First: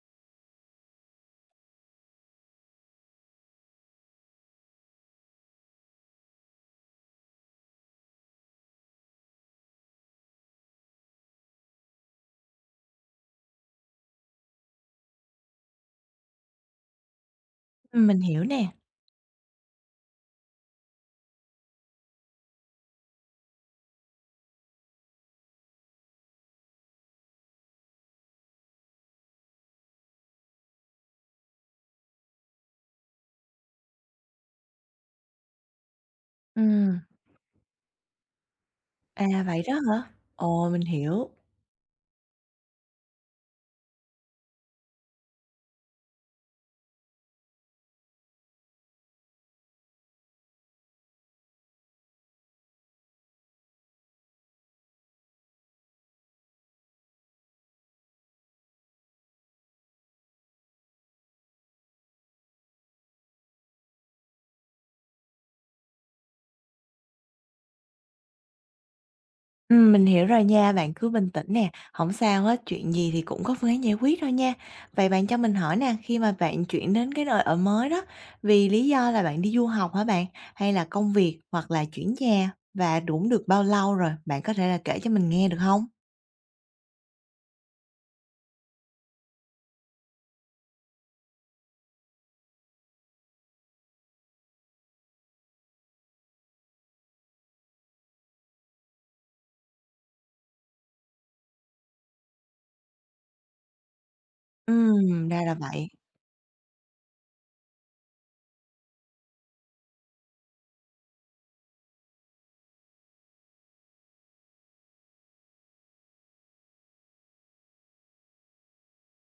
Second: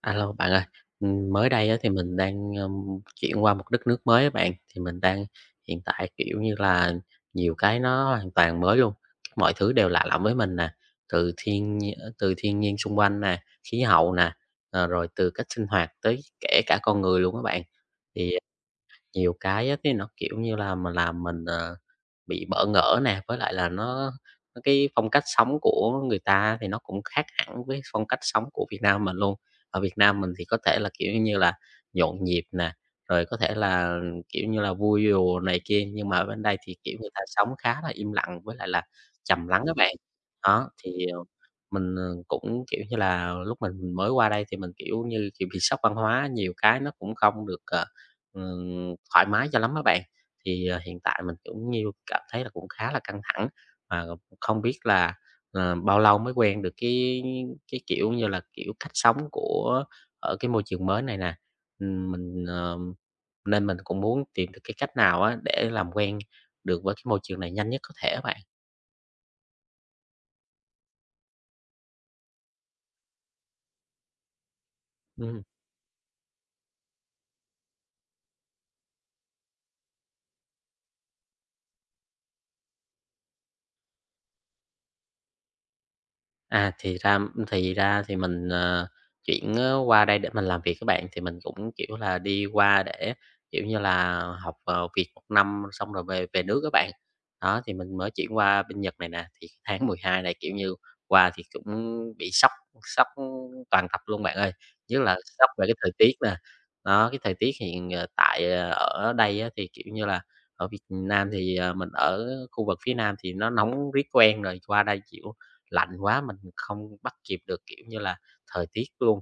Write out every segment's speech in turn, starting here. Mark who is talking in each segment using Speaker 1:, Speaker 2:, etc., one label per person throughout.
Speaker 1: Alo, bạn ơi, mới đây á thì mình đang, chuyển qua một đất nước mới á bạn, thì mình đang hiện tại, kiểu như là, nhiều cái nó hoàn toàn mới luôn, mọi thứ đều lạ lẫm với mình nè, từ thiên nhiên xung quanh nè, khí hậu nè, rồi từ cách sinh hoạt tới kể cả con người luôn các bạn.
Speaker 2: Mình
Speaker 1: Thì,
Speaker 2: hiểu nè.
Speaker 1: nhiều cái á, cái nó, kiểu như là, mà làm mình, bị bỡ ngỡ nè, với lại là nó cái phong cách sống của người ta thì nó cũng khác hẳn với phong cách sống của Việt Nam mình luôn. Ở Việt Nam mình thì có thể là, kiểu như là, nhộn nhịp nè, rồi có thể là, kiểu như là, vui đùa này kia, nhưng mà ở bên đây thì, kiểu,
Speaker 2: Ừm,
Speaker 1: người ta sống khá là im lặng với lại là trầm lắng
Speaker 2: Vậy đó
Speaker 1: các bạn.
Speaker 2: hả? Ồ,
Speaker 1: Đó,
Speaker 2: mình
Speaker 1: thì,
Speaker 2: hiểu.
Speaker 1: mình, cũng, kiểu như là, lúc mình mới qua đây thì mình, kiểu như, kiểu, bị sốc văn hóa, nhiều cái nó cũng không được, thoải mái cho lắm các bạn. Thì, hiện tại mình cũng như cảm thấy là cũng khá là căng thẳng và không biết là, bao lâu mới quen được cái, kiểu như là, kiểu, cách sống của ở cái môi trường mới này nè. Mình nên mình cũng muốn tìm được cái cách nào á để làm quen được với cái môi trường này nhanh nhất có thể các bạn.
Speaker 2: Mình hiểu rồi nha, bạn cứ bình tĩnh nè, không sao hết, chuyện gì thì cũng có phương án giải quyết thôi nha. Vậy bạn cho
Speaker 1: Ừm.
Speaker 2: mình hỏi nè, khi mà bạn chuyển đến cái nơi ở mới đó, vì lý do là bạn đi du học hả bạn? Hay là công việc hoặc là chuyển nhà? Và cũng được bao lâu rồi? Bạn có thể là kể cho mình nghe được không?
Speaker 1: À, thì ra thì mình, chuyển á qua đây để mình làm việc các bạn, thì mình cũng, kiểu là, đi qua để, kiểu như là, học, việc 1 năm xong rồi về về nước các bạn. Đó, thì mình mới chuyển qua bên Nhật này nè, thì tháng 12 này, kiểu như, qua thì cũng bị sốc sốc toàn tập luôn bạn ơi, nhất là
Speaker 2: Ra
Speaker 1: sốc
Speaker 2: là
Speaker 1: về cái
Speaker 2: vậy.
Speaker 1: thời tiết nè. Đó, cái thời tiết hiện, tại, ở đây á thì, kiểu như là, ở Việt Nam thì, mình ở khu vực phía Nam thì nó nóng riết quen rồi, qua đây, chịu lạnh quá mình không bắt kịp được, kiểu như là, thời tiết luôn.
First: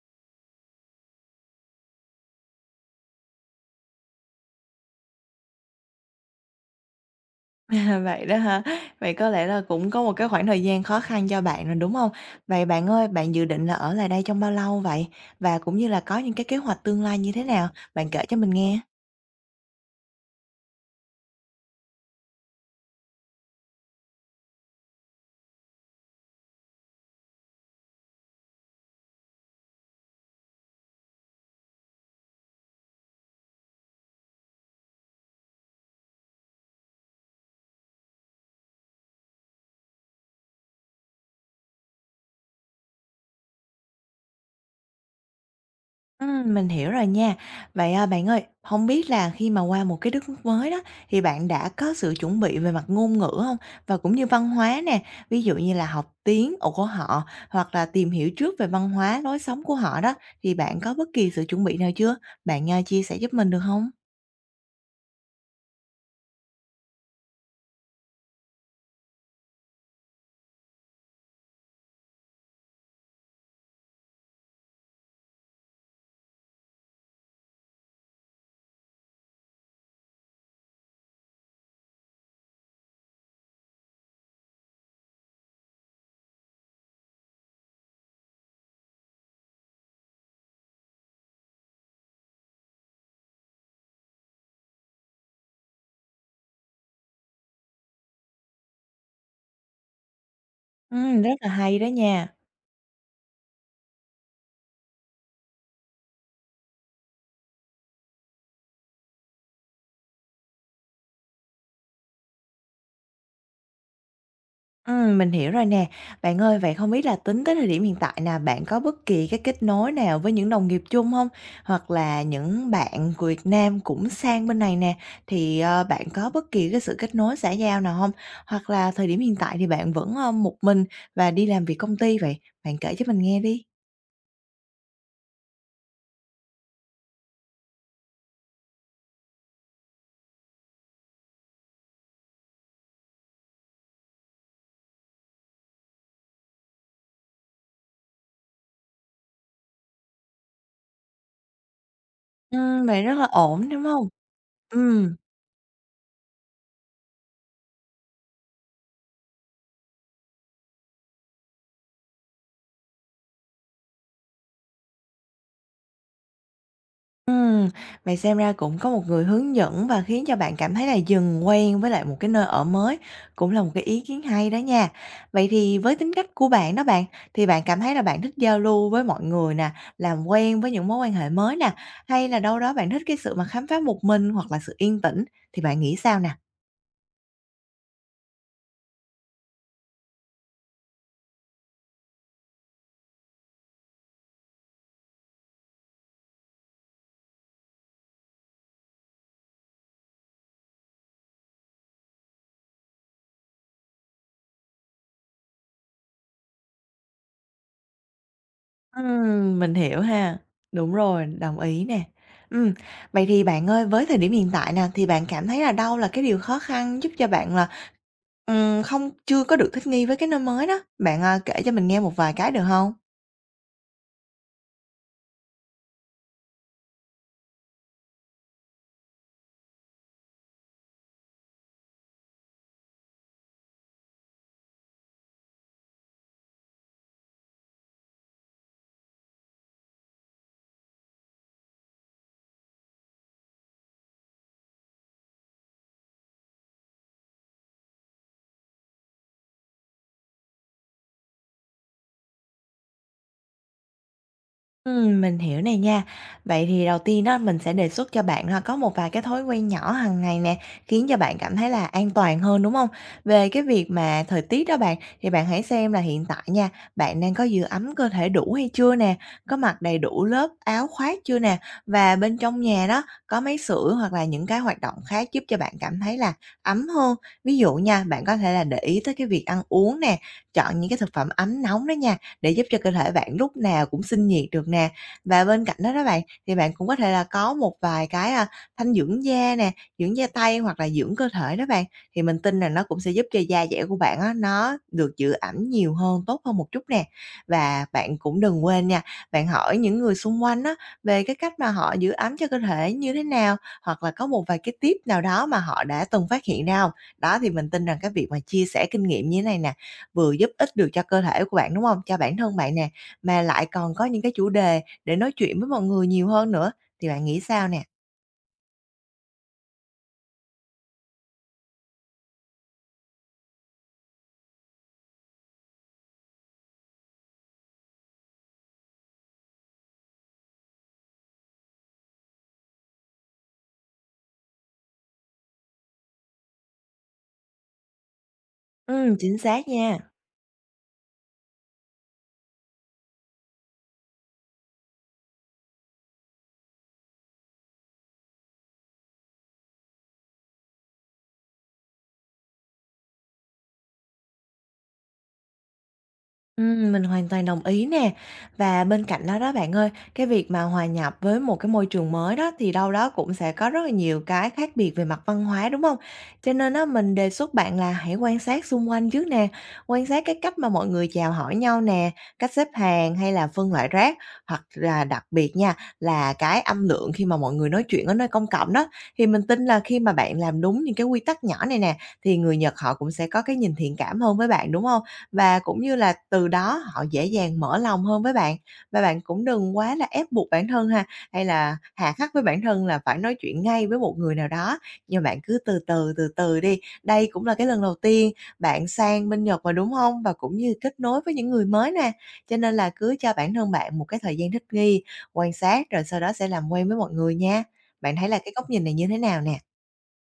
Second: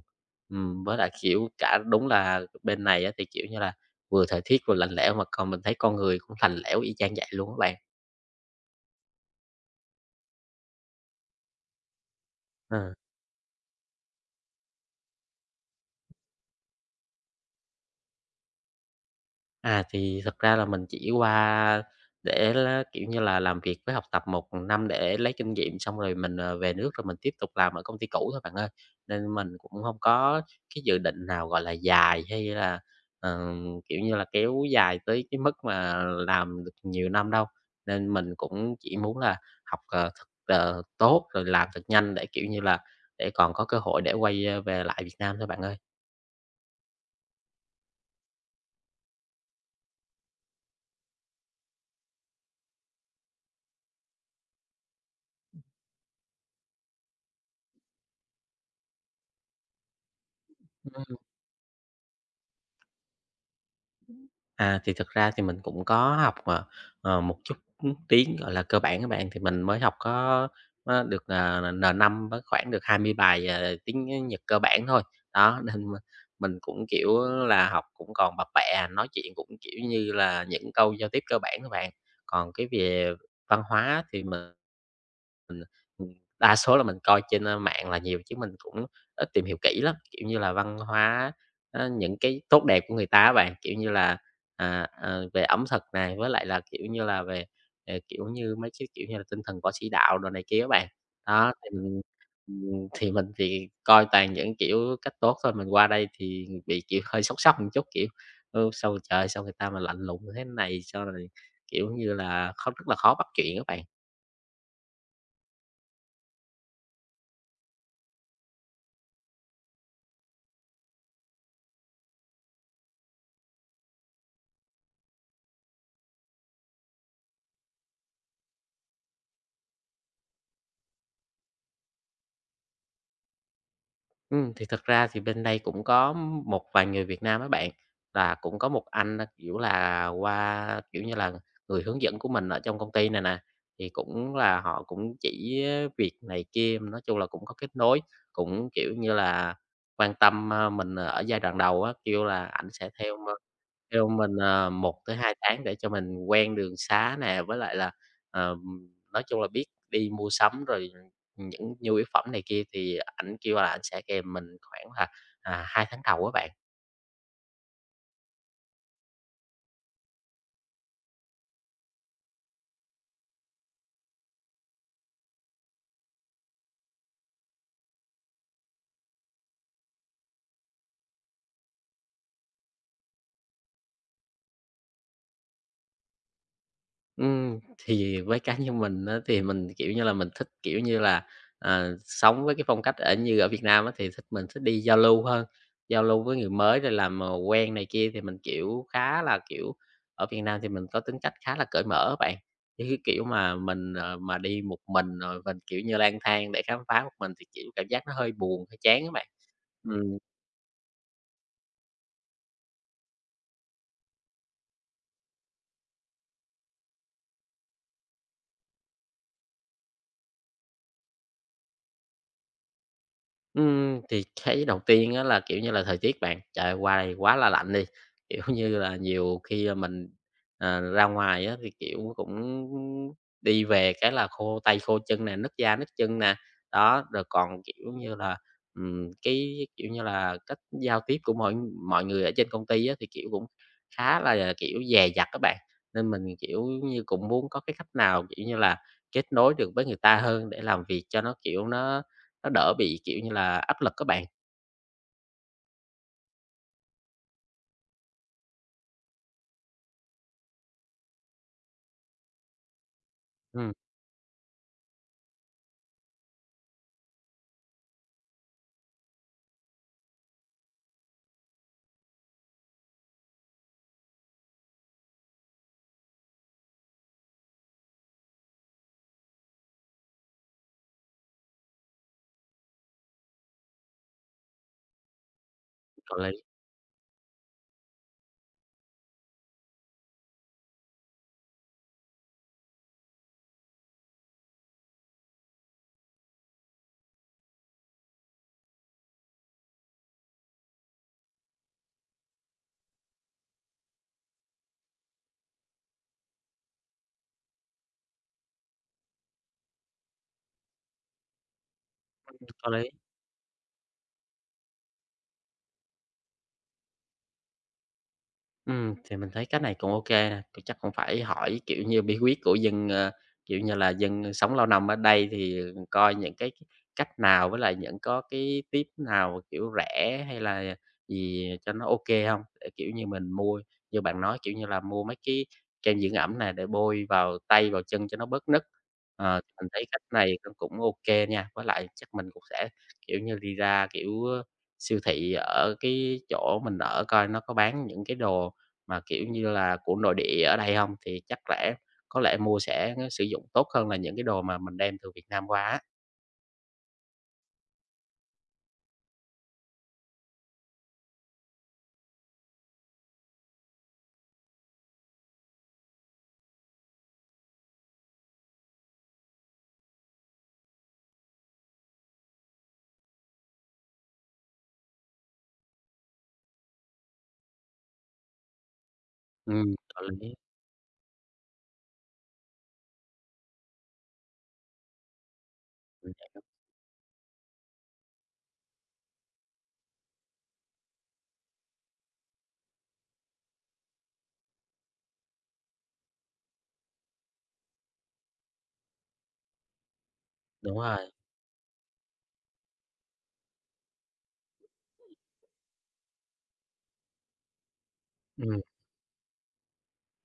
Speaker 1: Với lại, kiểu, cả đúng là bên này á thì, kiểu như là, vừa thời tiết vừa lạnh lẽo mà còn mình thấy con người cũng lạnh lẽo y chang vậy luôn các bạn.
Speaker 2: À, vậy đó hả? Vậy có lẽ là cũng có một cái khoảng thời gian khó khăn cho bạn rồi, đúng không? Vậy bạn
Speaker 1: Ờ.
Speaker 2: ơi, bạn dự định là ở lại đây trong bao lâu vậy? Và cũng như là có những cái kế hoạch tương lai như thế nào? Bạn kể cho mình nghe.
Speaker 1: À, thì thật ra là mình chỉ qua để lá kiểu như là, làm việc với học tập 1 năm để lấy kinh nghiệm xong rồi mình, về nước rồi mình tiếp tục làm ở công ty cũ thôi bạn ơi. Nên mình cũng không có cái dự định nào, gọi là, dài hay là, ờ, kiểu như là, kéo dài tới cái mức mà làm được nhiều năm đâu. Nên mình cũng chỉ muốn là học, thật, tốt rồi làm thật nhanh để, kiểu như là, để còn có cơ hội để quay, về lại Việt Nam thôi bạn ơi.
Speaker 2: Mình hiểu rồi nha. Vậy bạn ơi, không biết là khi mà qua một cái đất nước mới đó, thì bạn đã có sự chuẩn bị về mặt ngôn ngữ không? Và cũng như văn hóa nè, ví dụ như là học tiếng của họ, hoặc là tìm hiểu trước về văn hóa, lối sống của họ đó, thì bạn có bất kỳ sự chuẩn bị nào chưa? Bạn chia sẻ giúp mình được không?
Speaker 1: À, thì thực ra thì mình cũng có học, một chút, tiếng, gọi là, cơ bản các bạn, thì mình mới học có được, n năm với khoảng được 20 bài, tiếng Nhật cơ bản thôi. Đó, nên m mình cũng, kiểu là, học cũng còn bập bẹ à, nói chuyện cũng, kiểu như là, những câu giao tiếp cơ bản các bạn. Còn cái về văn hóa thì mình, ừm, đa số là mình coi trên, mạng là nhiều chứ mình cũng ít tìm hiểu kỹ lắm, kiểu như là, văn hóa, những cái tốt đẹp của người ta á bạn, kiểu như là, về ẩm thực này, với lại là, kiểu như là, về, kiểu như, mấy cái, kiểu như là, tinh thần võ sĩ đạo đồ này kia á bạn.
Speaker 2: Rất là
Speaker 1: Đó,
Speaker 2: hay đó nha.
Speaker 1: thì mình thì coi toàn những, kiểu, cách tốt thôi, mình qua đây thì bị, kiểu, hơi sốc sốc một chút, kiểu, ừ, sao trời, sao người ta mà lạnh lùng thế này, sao rồi, kiểu như là, khó rất là khó bắt chuyện các bạn.
Speaker 2: Mình hiểu rồi nè. Bạn ơi, vậy không biết là tính tới thời điểm hiện tại nè, bạn có bất kỳ cái kết nối nào với những đồng nghiệp chung hông? Hoặc là những bạn của Việt Nam cũng sang bên này nè, thì bạn có bất kỳ cái sự kết nối xã giao nào hông? Hoặc là thời điểm hiện tại thì bạn vẫn, một mình và đi làm việc công ty vậy? Bạn kể cho mình nghe đi.
Speaker 1: Thì thật ra thì bên đây cũng có một vài người Việt Nam á bạn, là cũng có một anh, kiểu là, qua, kiểu như là, người hướng dẫn của mình ở trong công ty này nè, thì cũng là họ cũng chỉ việc này kia, nói chung là cũng có kết nối, cũng, kiểu như là, quan tâm, mình ở giai đoạn đầu á, kêu là ảnh sẽ
Speaker 2: Vậy rất là ổn, đúng hông?
Speaker 1: theo mình, 1 tới
Speaker 2: Ừm.
Speaker 1: 2 tháng để cho mình quen đường xá nè, với lại là, ờm, nói chung là biết đi mua sắm rồi những nhu yếu phẩm này kia thì ảnh kêu là ảnh sẽ kèm mình khoảng là, 2 tháng đầu á bạn.
Speaker 2: Ừm, vậy xem ra cũng có một người hướng dẫn và khiến cho bạn cảm thấy là dần quen với lại một cái nơi ở mới, cũng là một cái ý kiến hay đó nha. Vậy thì với tính cách của bạn đó bạn, thì bạn cảm thấy là bạn thích giao lưu với mọi người nè, làm quen với những mối quan hệ mới nè, hay là đâu đó bạn thích cái sự mà khám phá một mình hoặc là sự yên tĩnh, thì bạn nghĩ sao nè?
Speaker 1: Thì với cá nhân mình á, thì mình, kiểu như là, mình thích, kiểu như là, sống với cái phong cách ở như ở Việt Nam á, thì thích mình thích đi giao lưu hơn, giao lưu với người mới rồi làm, quen này kia thì mình, kiểu, khá là, kiểu ở Việt Nam thì mình có tính cách khá là cởi mở á bạn. Chứ cái kiểu mà mình, mà đi một mình rồi mình, kiểu như, lang thang để khám phá một mình thì, kiểu, cảm giác nó hơi buồn, hơi chán các bạn.
Speaker 2: Mình hiểu
Speaker 1: Ừm.
Speaker 2: ha. Đúng rồi, đồng ý nè. Ừm, vậy thì bạn ơi, với thời điểm hiện tại nè, thì bạn cảm thấy là đâu là cái điều khó khăn giúp cho bạn là không, chưa có được thích nghi với cái nơi mới đó. Bạn kể cho mình nghe một vài cái được không?
Speaker 1: Thì cái đầu tiên á là, kiểu như là, thời tiết bạn, trời ơi, qua đây quá là lạnh đi, kiểu như là, nhiều khi, mình, ra ngoài á thì, kiểu, cũng đi về cái là khô tay khô chân nè, nứt da nứt chân nè. Đó, rồi còn, kiểu như là, cái, kiểu như là, cách giao tiếp của mọi mọi người ở trên công ty á thì, kiểu, cũng khá là, kiểu, dè dặt á bạn, nên mình, kiểu như, cũng muốn có cái cách nào, kiểu như là, kết nối được với người ta hơn để làm việc cho nó, kiểu, nó đỡ bị, kiểu như là, áp lực các bạn.
Speaker 2: Mình hiểu này nha. Vậy thì đầu tiên đó mình sẽ đề xuất cho bạn ha, có một vài cái thói quen nhỏ hàng ngày nè, khiến cho bạn cảm thấy là an toàn hơn, đúng không? Về cái
Speaker 1: Ừm,
Speaker 2: việc mà thời tiết đó bạn, thì bạn hãy xem là hiện tại nha, bạn đang có giữ ấm cơ thể đủ hay chưa nè, có mặc đầy đủ lớp áo khoác chưa nè, và bên trong nhà đó có máy sưởi hoặc là những cái hoạt động khác giúp cho bạn cảm thấy là ấm hơn. Ví dụ nha, bạn có thể là để ý tới cái việc ăn uống nè, chọn những cái thực phẩm ấm nóng đó nha để giúp cho cơ thể bạn lúc nào cũng sinh nhiệt được nè. Và bên cạnh đó đó
Speaker 1: có
Speaker 2: bạn,
Speaker 1: lý,
Speaker 2: thì bạn cũng có thể là có một vài cái thanh dưỡng da nè, dưỡng da tay hoặc là dưỡng cơ thể đó bạn, thì mình tin là nó cũng sẽ giúp cho da dẻ của bạn á, nó được giữ ẩm nhiều hơn, tốt hơn một chút nè. Và bạn cũng đừng quên nha, bạn hỏi những người xung quanh á, về cái cách mà họ giữ ấm cho cơ thể như thế nào, hoặc là có một vài cái tip nào đó mà họ đã từng phát hiện ra hông? Đó, thì mình tin rằng cái việc mà chia sẻ kinh nghiệm như thế này nè, vừa giúp ích được cho cơ thể của bạn, đúng không? Cho bản thân
Speaker 1: có
Speaker 2: bạn
Speaker 1: lý.
Speaker 2: nè, mà lại còn có những cái chủ đề để nói chuyện với mọi người nhiều hơn nữa, thì bạn nghĩ sao nè?
Speaker 1: Thì mình thấy cái này cũng ok nè, thì chắc cũng phải hỏi, kiểu như, bí quyết của dân, kiểu như là, dân sống lâu năm ở đây thì ừ, coi những cái cách nào với lại những có cái tip nào, kiểu, rẻ hay là gì cho nó ok không? Để, kiểu như, mình mua như bạn nói, kiểu như là, mua mấy cái kem dưỡng ẩm này để bôi vào tay, vào chân cho nó bớt nứt.
Speaker 2: Ừ, chính
Speaker 1: Ờ, mình
Speaker 2: xác
Speaker 1: thấy
Speaker 2: nha.
Speaker 1: cách này nó cũng ok nha, với lại chắc mình cũng sẽ, kiểu như, đi ra, kiểu, siêu thị ở cái chỗ mình ở coi nó có bán những cái đồ mà, kiểu như là, của nội địa ở đây không? Thì chắc lẽ có lẽ mua sẽ sử dụng tốt hơn là những cái đồ mà mình đem từ Việt Nam qua á.
Speaker 2: Mình hoàn toàn đồng ý nè. Và bên cạnh đó đó bạn ơi, cái việc mà hòa nhập với một cái môi trường mới đó thì đâu đó cũng sẽ có rất là nhiều cái khác biệt về mặt văn hóa, đúng không? Cho nên đó mình đề xuất bạn là hãy quan sát xung quanh trước nè, quan sát cái cách mà mọi người chào hỏi nhau nè, cách xếp hàng hay là phân loại rác, hoặc là đặc biệt nha, là cái âm lượng khi mà mọi người nói chuyện ở nơi công cộng đó. Thì mình tin là khi
Speaker 1: Có
Speaker 2: mà
Speaker 1: lý,
Speaker 2: bạn làm đúng những cái quy tắc nhỏ này nè, thì người Nhật họ cũng sẽ có cái nhìn thiện cảm hơn với bạn, đúng không? Và cũng như
Speaker 1: ừm,
Speaker 2: là từ đó họ dễ dàng mở lòng hơn với bạn. Và bạn cũng đừng quá là ép buộc bản thân ha, hay là hà khắc với bản thân là phải nói chuyện ngay với một người nào đó, nhưng bạn cứ từ từ, từ từ đi. Đây cũng là cái lần đầu tiên bạn sang bên Nhật mà, đúng không? Và cũng như
Speaker 1: đúng
Speaker 2: kết
Speaker 1: rồi,
Speaker 2: nối với những người mới nè, cho nên là cứ cho bản thân bạn một cái thời gian thích nghi, quan sát rồi sau đó sẽ làm quen với mọi người nha. Bạn thấy là cái
Speaker 1: ừm.
Speaker 2: góc nhìn này như thế nào nè?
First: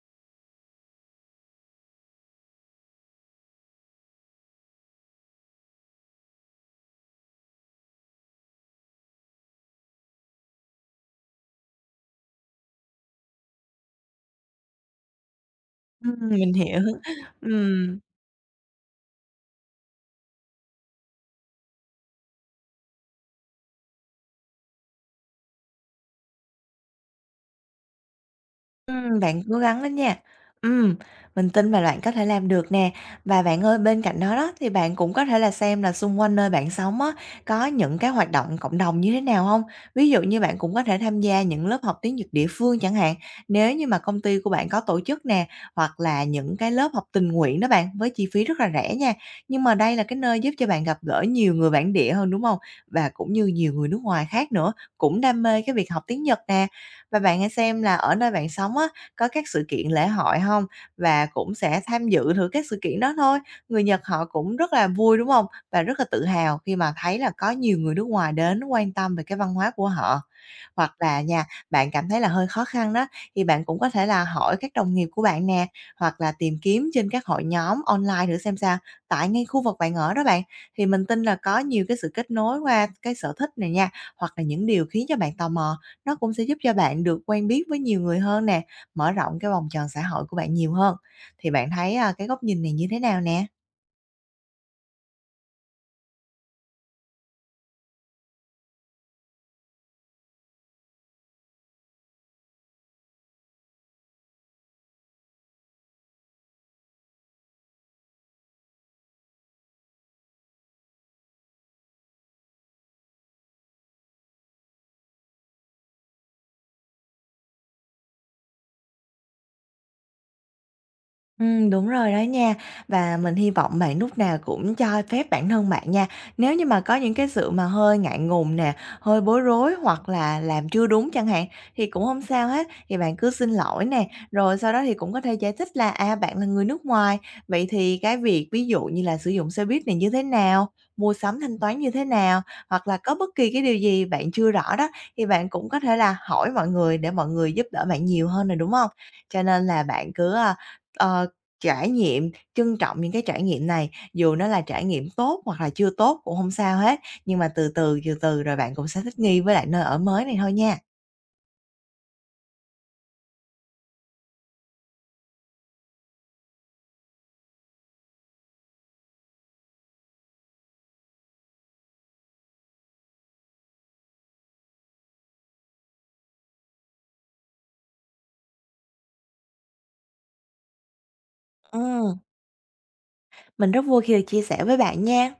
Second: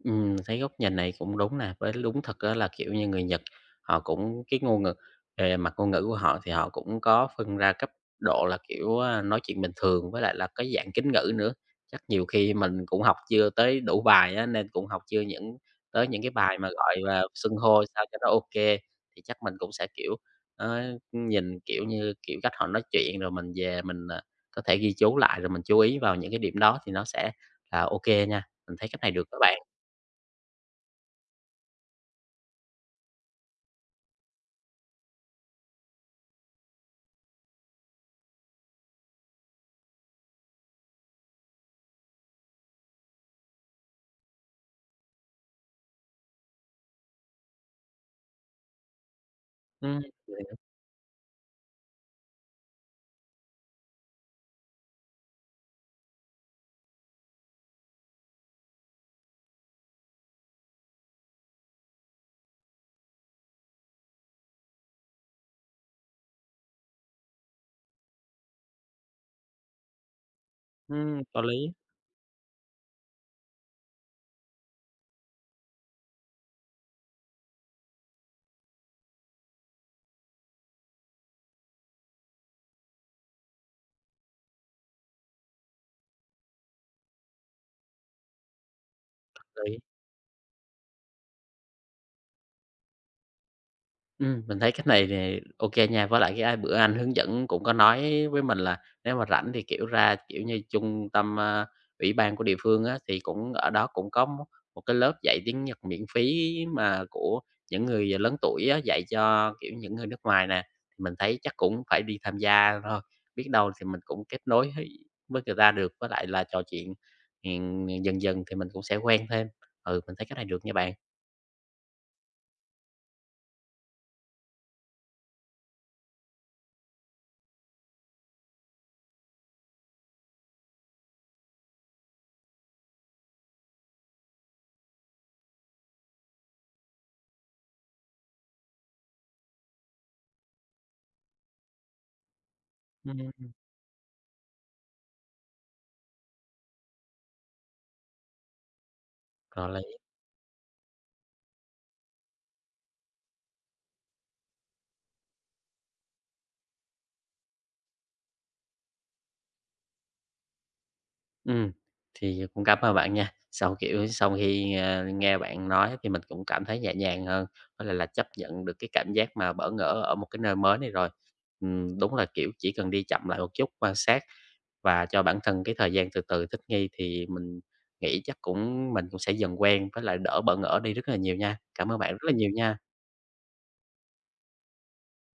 Speaker 1: Thấy góc nhìn này cũng đúng nè, với đúng thật á là, kiểu như, người Nhật họ cũng cái ngôn ngữ về mặt ngôn ngữ của họ thì họ cũng có phân ra cấp độ là, kiểu, nói chuyện bình thường với lại là cái dạng kính ngữ nữa. Chắc nhiều khi mình cũng học chưa tới đủ bài á, nên cũng học chưa những tới những cái
Speaker 2: Mình
Speaker 1: bài mà
Speaker 2: hiểu.
Speaker 1: gọi là
Speaker 2: ừ
Speaker 1: xưng hô sao cho nó ok thì chắc mình cũng sẽ, kiểu, ờ, nhìn, kiểu như, kiểu, cách họ nói chuyện rồi mình về mình, có thể ghi chú lại rồi mình chú ý vào những cái điểm đó thì nó sẽ là ok nha. Mình thấy cách này được các
Speaker 2: Bạn
Speaker 1: bạn.
Speaker 2: cố gắng lên nha. Ừm, mình tin là bạn có thể làm được nè. Và bạn ơi, bên cạnh đó đó thì bạn cũng có thể là xem là xung quanh nơi bạn sống á, có những cái hoạt động cộng đồng như thế nào không? Ví dụ như bạn cũng có thể tham gia những lớp học tiếng Nhật địa phương chẳng hạn, nếu như mà công ty của bạn có tổ chức nè, hoặc là những cái lớp học tình nguyện đó bạn, với chi phí rất là rẻ nha. Nhưng mà đây
Speaker 1: Ừm,
Speaker 2: là cái nơi
Speaker 1: vậy
Speaker 2: giúp
Speaker 1: hả?
Speaker 2: cho bạn gặp gỡ nhiều người bản địa hơn, đúng không? Và cũng như nhiều người nước ngoài khác nữa, cũng đam mê cái việc học tiếng Nhật nè. Và bạn hãy xem là ở nơi bạn sống á, có các sự kiện lễ hội hông? Và cũng sẽ tham dự thử các sự kiện đó thôi. Người Nhật họ cũng rất là vui, đúng hông? Và rất là tự hào khi mà thấy là có nhiều người nước ngoài đến quan tâm về cái văn hóa của họ. Hoặc là
Speaker 1: Có
Speaker 2: nha,
Speaker 1: lý,
Speaker 2: bạn cảm thấy là hơi khó khăn đó, thì bạn cũng có thể là hỏi các đồng nghiệp của bạn nè, hoặc là tìm kiếm trên các hội nhóm online thử xem sao, tại ngay khu vực bạn ở đó bạn. Thì mình tin là có nhiều cái sự kết nối qua cái sở thích này nha, hoặc là những điều khiến cho bạn tò mò. Nó cũng sẽ giúp cho bạn được quen biết với nhiều người hơn nè, mở rộng cái
Speaker 1: có
Speaker 2: vòng
Speaker 1: lý.
Speaker 2: tròn xã hội của bạn nhiều hơn. Thì bạn thấy cái góc nhìn này như thế nào nè?
Speaker 1: Mình thấy cách này thì ô kê nha, với lại cái, bữa anh hướng dẫn cũng có nói với mình là nếu mà rảnh thì, kiểu, ra, kiểu như, trung tâm, ủy ban của địa phương á, thì cũng ở đó cũng có một một cái lớp dạy tiếng Nhật miễn phí mà của những người lớn tuổi á, dạy cho, kiểu, những người nước ngoài nè. Mình thấy chắc cũng phải đi tham gia thôi, biết đâu thì mình cũng kết nối với người ta được, với lại là trò chuyện, dần dần thì mình cũng sẽ quen thêm. Ừ, mình thấy cách này được nha bạn.
Speaker 2: Đúng rồi đó nha. Và mình hy vọng bạn lúc nào cũng cho phép bản thân bạn nha. Nếu như mà có những cái sự mà hơi ngại ngùng nè, hơi bối rối hoặc là làm chưa đúng chẳng hạn, thì cũng không sao hết, thì bạn cứ xin lỗi nè, rồi sau đó thì cũng có thể giải thích là, à, bạn là người nước ngoài, vậy thì cái việc ví dụ như là sử dụng xe buýt này như thế nào, mua sắm thanh toán như thế nào, hoặc là có bất
Speaker 1: Ừm,
Speaker 2: kỳ cái điều gì bạn chưa rõ đó, thì bạn cũng có thể là hỏi mọi người để mọi người giúp đỡ bạn nhiều hơn nè, đúng không? Cho nên
Speaker 1: có lý.
Speaker 2: là bạn cứ, a, ờ trải nghiệm, trân trọng những cái trải nghiệm này, dù nó là trải nghiệm tốt hoặc là chưa tốt cũng không sao hết, nhưng mà từ từ, từ từ rồi bạn cũng sẽ thích nghi với lại nơi ở mới này thôi nha.
Speaker 1: Ừm, thì cũng cảm ơn bạn nha. Sau, kiểu, sau khi, nghe bạn nói thì mình cũng cảm thấy nhẹ nhàng hơn, với lại là chấp nhận được cái cảm giác mà bỡ ngỡ ở một cái nơi mới này rồi. Đúng là, kiểu, chỉ cần đi chậm lại một chút, quan sát và cho bản thân cái thời gian từ từ thích nghi thì mình nghĩ chắc cũng mình cũng sẽ dần quen với lại đỡ bỡ ngỡ đi rất là nhiều nha. Cảm ơn bạn
Speaker 2: Ừm,
Speaker 1: rất là nhiều nha.
Speaker 2: mình rất vui khi được chia sẻ với bạn nha.